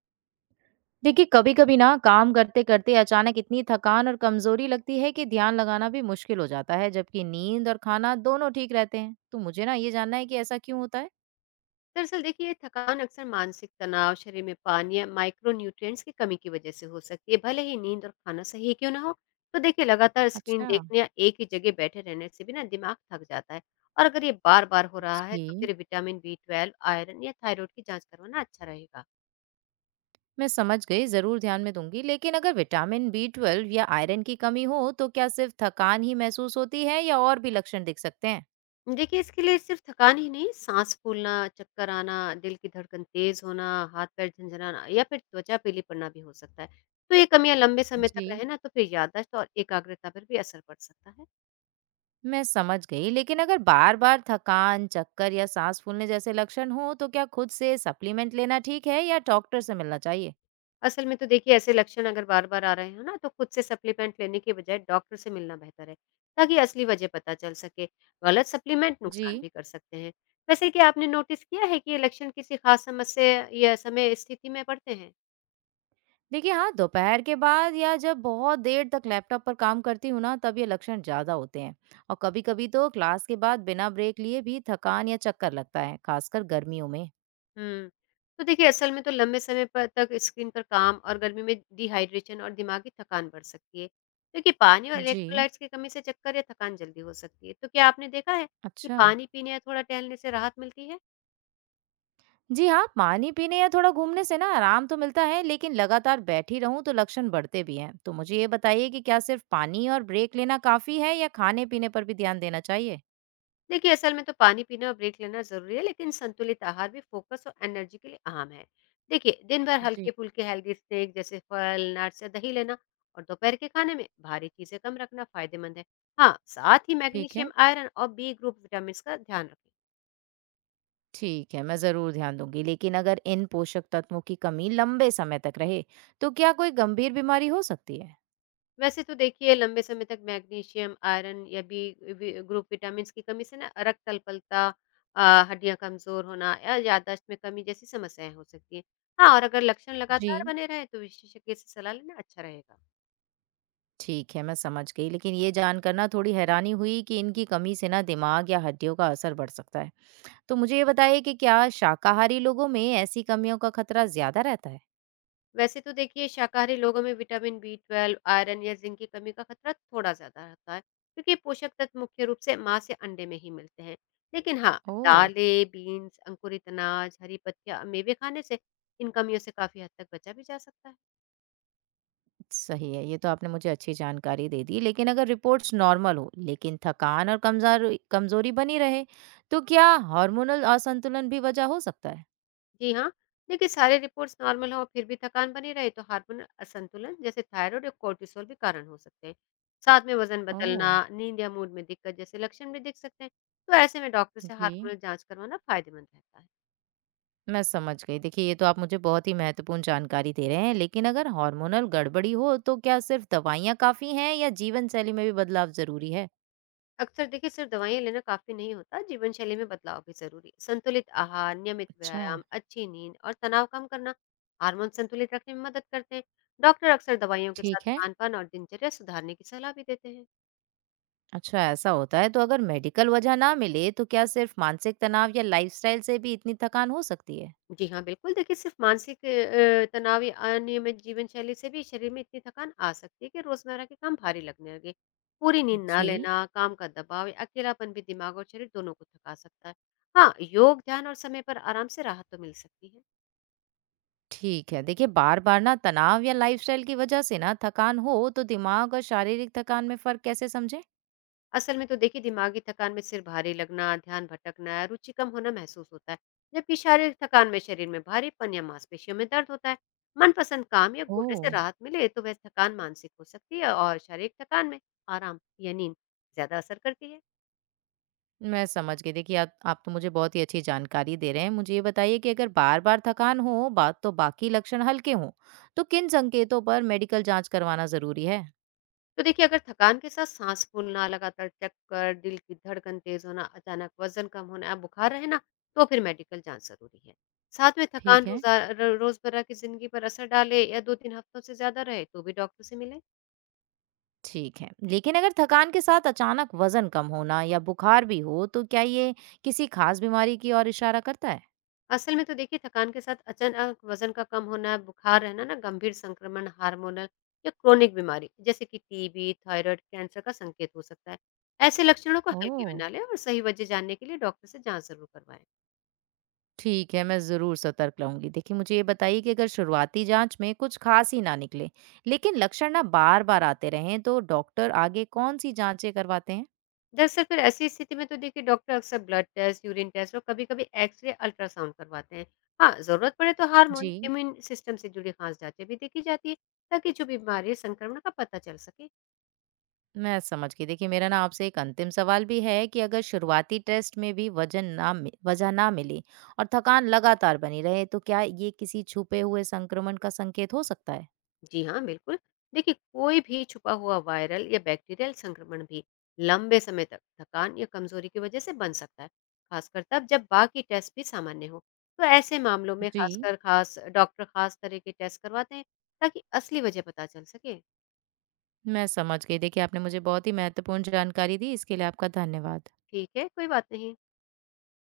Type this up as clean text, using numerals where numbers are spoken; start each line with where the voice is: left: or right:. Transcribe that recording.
right: देखिए कभी-कभी ना काम करते-करते अचानक इतनी थकान और कमजोरी लगती है कि ध्यान लगाना भी मुश्किल हो जाता है जबकि नींद और खाना दोनों ठीक रहते हैं। तो मुझे ना ये जानना है कि ऐसा क्यों होता है?
left: दरअसल देखिए, थकान अक्सर मानसिक तनाव, शरीर में पानी या माइक्रो न्यूट्रिएंट्स की कमी की वजह से हो सकती है, भले ही नींद और खाना सही क्यों ना हो। तो देखिए, लगातार स्क्रीन
right: अच्छा।
left: देखने या एक ही जगह बैठे रहने से भी ना दिमाग थक जाता है। और अगर ये बार बार हो रहा है तो
right: जी।
left: फिर विटामिन बी 12, आयरन या थायराइड की जांच करवाना अच्छा रहेगा।
right: मैं समझ गई, जरूर ध्यान में दूंगी। लेकिन अगर विटामिन बी ट्वेल्व या आयरन की कमी हो तो क्या सिर्फ थकान ही महसूस होती है या और भी लक्षण दिख सकते हैं?
left: देखिए, इसके लिए सिर्फ थकान ही नहीं, सांस फूलना, चक्कर आना, दिल की धड़कन तेज होना, हाथ पैर झनझनाना या फिर त्वचा पीली पड़ना भी हो सकता है। तो ये कमियां लंबे समय
right: जी।
left: तक रहे ना तो फिर याददाश्त और एकाग्रता पर भी असर पड़ सकता है।
right: मैं समझ गई, लेकिन अगर बार-बार थकान, चक्कर या सांस फूलने जैसे लक्षण हो तो क्या खुद से सप्लीमेंट लेना ठीक है या डॉक्टर से मिलना चाहिए?
left: असल में तो देखिए, ऐसे लक्षण अगर बार बार आ रहे हो ना, तो खुद से सप्लीमेंट लेने के बजाय डॉक्टर से मिलना बेहतर है, ताकि असली वजह पता चल सके। गलत सप्लीमेंट
right: जी।
left: नुकसान भी कर सकते हैं। वैसे क्या आपने नोटिस किया है कि ये लक्षण किसी खास समस्या या समय स्थिति में पड़ते हैं?
right: देखिए हाँ, दोपहर के बाद या जब बहुत देर तक लैपटॉप पर काम करती हूँ ना तब ये लक्षण ज़्यादा होते हैं। और कभी-कभी तो क्लास के बाद बिना ब्रेक लिए भी थकान या चक्कर लगता है खासकर गर्मियों में।
left: हम्म। तो देखिए, असल में तो लंबे समय पर तक स्क्रीन पर काम और गर्मी में डिहाइड्रेशन और दिमागी थकान बढ़ सकती है, क्योंकि पानी और
right: जी।
left: इलेक्ट्रोलाइट्स की कमी से चक्कर या थकान जल्दी हो सकती है। तो क्या आपने देखा है कि
right: अच्छा।
left: पानी पीने या थोड़ा टहलने से राहत मिलती है?
right: जी हाँ, पानी पीने या थोड़ा घूमने से ना आराम तो मिलता है लेकिन लगातार बैठी रहूं तो लक्षण बढ़ते भी हैं। तो मुझे ये बताइए कि क्या सिर्फ पानी और ब्रेक लेना काफी है या खाने पीने पर भी ध्यान देना चाहिए?
left: देखिए, असल में तो पानी पीना और ब्रेक लेना जरूरी है, लेकिन संतुलित आहार भी फोकस और एनर्जी के लिए अहम है। देखिए, दिन भर
right: जी।
left: हल्के फुल्के हेल्दी स्नैक जैसे फल, नट्स या दही लेना और दोपहर के खाने में भारी चीजें कम रखना फायदेमंद है। हाँ, साथ ही
right: ठीक है।
left: मैग्नीशियम, आयरन और बी ग्रुप विटामिन का ध्यान रखें।
right: ठीक है, मैं ज़रूर ध्यान दूँगी। लेकिन अगर इन पोषक तत्वों की कमी लंबे समय तक रहे, तो क्या कोई गंभीर बीमारी हो सकती है?
left: वैसे तो देखिए, लंबे समय तक मैग्नीशियम, आयरन या बी वि ग्रुप विटामिन्स की कमी से ना रक्त अल्पलता, हड्डियाँ कमज़ोर होना या याददाश्त में कमी जैसी समस्याएँ हो सकती हैं। हाँ, और अगर लक्षण
right: जी।
left: लगातार बने रहे तो विशेषज्ञ से सलाह लेना अच्छा रहेगा।
right: ठीक है, मैं समझ गई। लेकिन ये जानकर ना थोड़ी हैरानी हुई कि इनकी कमी से ना दिमाग या हड्डियों का असर बढ़ सकता है। तो मुझे ये बताइए कि क्या शाकाहारी लोगों में ऐसी कमियों का खतरा ज़्यादा रहता है?
left: वैसे तो देखिए, शाकाहारी लोगों में विटामिन बी 12, आयरन या जिंक की कमी का खतरा थोड़ा ज़्यादा रहता है, क्योंकि ये पोषक तत्व मुख्य रूप से मांस या अंडे में ही मिलते हैं। लेकिन हाँ,
right: ओह!
left: दालें, बीन्स, अंकुरित अनाज, हरी पत्तियाँ, मेवे खाने से इन कमियों से काफ़ी हद तक बचा भी जा सकता है।
right: सही है, ये तो आपने मुझे अच्छी जानकारी दे दी। लेकिन अगर रिपोर्ट्स नॉर्मल हो, लेकिन थकान और कमज़ार कमज़ोरी बनी रहे, तो क्या हार्मोनल असंतुलन भी वजह हो सकता है?
left: जी हाँ। देखिए, सारे रिपोर्ट्स नॉर्मल हो फिर भी थकान बनी रहे तो हार्मोन असंतुलन जैसे थायराइड और कोर्टिसोल भी कारण हो सकते हैं। साथ में वजन बदलना,
right: ओह!
left: नींद या मूड में दिक्कत जैसे लक्षण भी दिख सकते हैं। तो ऐसे में डॉक्टर से
right: जी,
left: हार्मोनल जांच करवाना फायदेमंद रहता है।
right: मैं समझ गई। देखिए, ये तो आप मुझे बहुत ही महत्वपूर्ण जानकारी दे रहे हैं, लेकिन अगर हार्मोनल गड़बड़ी हो तो क्या सिर्फ दवाइयाँ काफ़ी हैं या जीवन-शैली में भी बदलाव ज़रूरी है?
left: अक्सर देखिए, सिर्फ दवाइयाँ लेना काफी नहीं होता, जीवन शैली में बदलाव भी जरूरी है। संतुलित आहार, नियमित
right: अच्छा।
left: व्यायाम, अच्छी नींद और तनाव कम करना हार्मोन संतुलित रखने में मदद करते हैं। डॉक्टर अक्सर दवाइयों के साथ
right: ठीक है।
left: खान पान और दिनचर्या सुधारने की सलाह भी देते हैं।
right: अच्छा, ऐसा होता है। तो अगर मेडिकल वजह ना मिले तो क्या सिर्फ मानसिक तनाव या लाइफ़स्टाइल से भी इतनी थकान हो सकती है?
left: जी हाँ, बिल्कुल। देखिए, सिर्फ़ मानसिक तनाव या अनियमित जीवन शैली से भी शरीर में इतनी थकान आ सकती है कि रोज़मर्रा के काम भारी लगने लगे। पूरी नींद ना
right: जी।
left: लेना, काम का दबाव या अकेलापन भी दिमाग और शरीर दोनों को थका सकता है। हाँ, योग, ध्यान और समय पर आराम से राहत तो मिल सकती है।
right: ठीक है। देखिए, बार-बार ना तनाव या लाइफ़स्टाइल की वजह से ना थकान हो तो दिमाग और शारीरिक थकान में फ़र्क कैसे समझें?
left: असल में तो देखिए, दिमागी थकान में सिर भारी लगना, ध्यान भटकना, रुचि कम होना महसूस होता है, जबकि शारीरिक थकान में शरीर में भारीपन या मांसपेशियों में दर्द होता है। मनपसंद काम या घूमने से
right: ओह!
left: राहत मिले तो वह थकान मानसिक हो सकती है, और शारीरिक थकान में आराम या नींद ज्यादा असर करती है।
right: मैं समझ गई। देखिए, आप तो मुझे बहुत ही अच्छी जानकारी दे रहे हैं। मुझे ये बताइए कि अगर बार-बार थकान हो, बात तो बाकी लक्षण हल्के हों, तो किन संकेतों पर मेडिकल जांच करवाना ज़रूरी है?
left: तो देखिए, अगर थकान के साथ सांस फूलना, लगातार चक्कर, दिल की धड़कन तेज होना, अचानक वजन कम होना या बुखार रहना, तो फिर मेडिकल जांच जरूरी है। साथ में थकान
right: ठीक है।
left: रोजमर्रा की जिंदगी पर असर डाले या दो तीन हफ्तों से ज्यादा रहे तो भी डॉक्टर से मिले।
right: ठीक है। लेकिन अगर थकान के साथ अचानक वज़न कम होना या बुखार भी हो, तो क्या ये किसी खास बीमारी की ओर इशारा करता है?
left: असल में तो देखिए, थकान के साथ अचानक वजन का कम होना, बुखार रहना ना गंभीर संक्रमण, हार्मोनल या क्रोनिक बीमारी जैसे कि टीबी, थायराइड, कैंसर का संकेत हो सकता है। ऐसे लक्षणों को हल्के में
right: ओ।
left: ना लें और सही वजह जानने के लिए डॉक्टर से जांच जरूर करवाएं।
right: ठीक है, मैं ज़रूर सतर्क रहूँगी। देखिए, मुझे ये बताइए कि अगर शुरुआती जांच में कुछ खास ही ना निकले, लेकिन लक्षण ना बार-बार आते रहें, तो डॉक्टर आगे कौन सी जांचें करवाते हैं?
left: दरअसल फिर ऐसी स्थिति में तो देखिए, डॉक्टर अक्सर ब्लड टेस्ट, यूरिन टेस्ट और कभी-कभी एक्सरे, अल्ट्रासाउंड करवाते हैं। हाँ, जरूरत पड़े तो हार्मोन,
right: जी।
left: इम्यून सिस्टम से जुड़ी खास जांचें भी देखी जाती है, ताकि जो बीमारी है, संक्रमण का पता चल सके।
right: मैं समझ गई। देखिए मेरा ना आपसे एक अंतिम सवाल भी है कि अगर शुरुआती टेस्ट में भी वजह ना मिली और थकान लगातार बनी रहे तो क्या ये किसी छुपे हुए संक्रमण का संकेत हो सकता है?
left: जी हाँ, बिल्कुल। देखिए, कोई भी छुपा हुआ वायरल या बैक्टीरियल संक्रमण भी लंबे समय तक थकान या कमजोरी की वजह से बन सकता है, खासकर तब जब बाकी टेस्ट भी सामान्य हो। तो ऐसे मामलों में
right: जी।
left: खासकर खास डॉक्टर खास तरह के टेस्ट करवाते हैं, ताकि असली वजह पता चल सके।
right: मैं समझ गई। देखिए आपने मुझे बहुत ही महत्वपूर्ण जानकारी दी, इसके लिए आपका धन्यवाद।
left: ठीक है, कोई बात नहीं।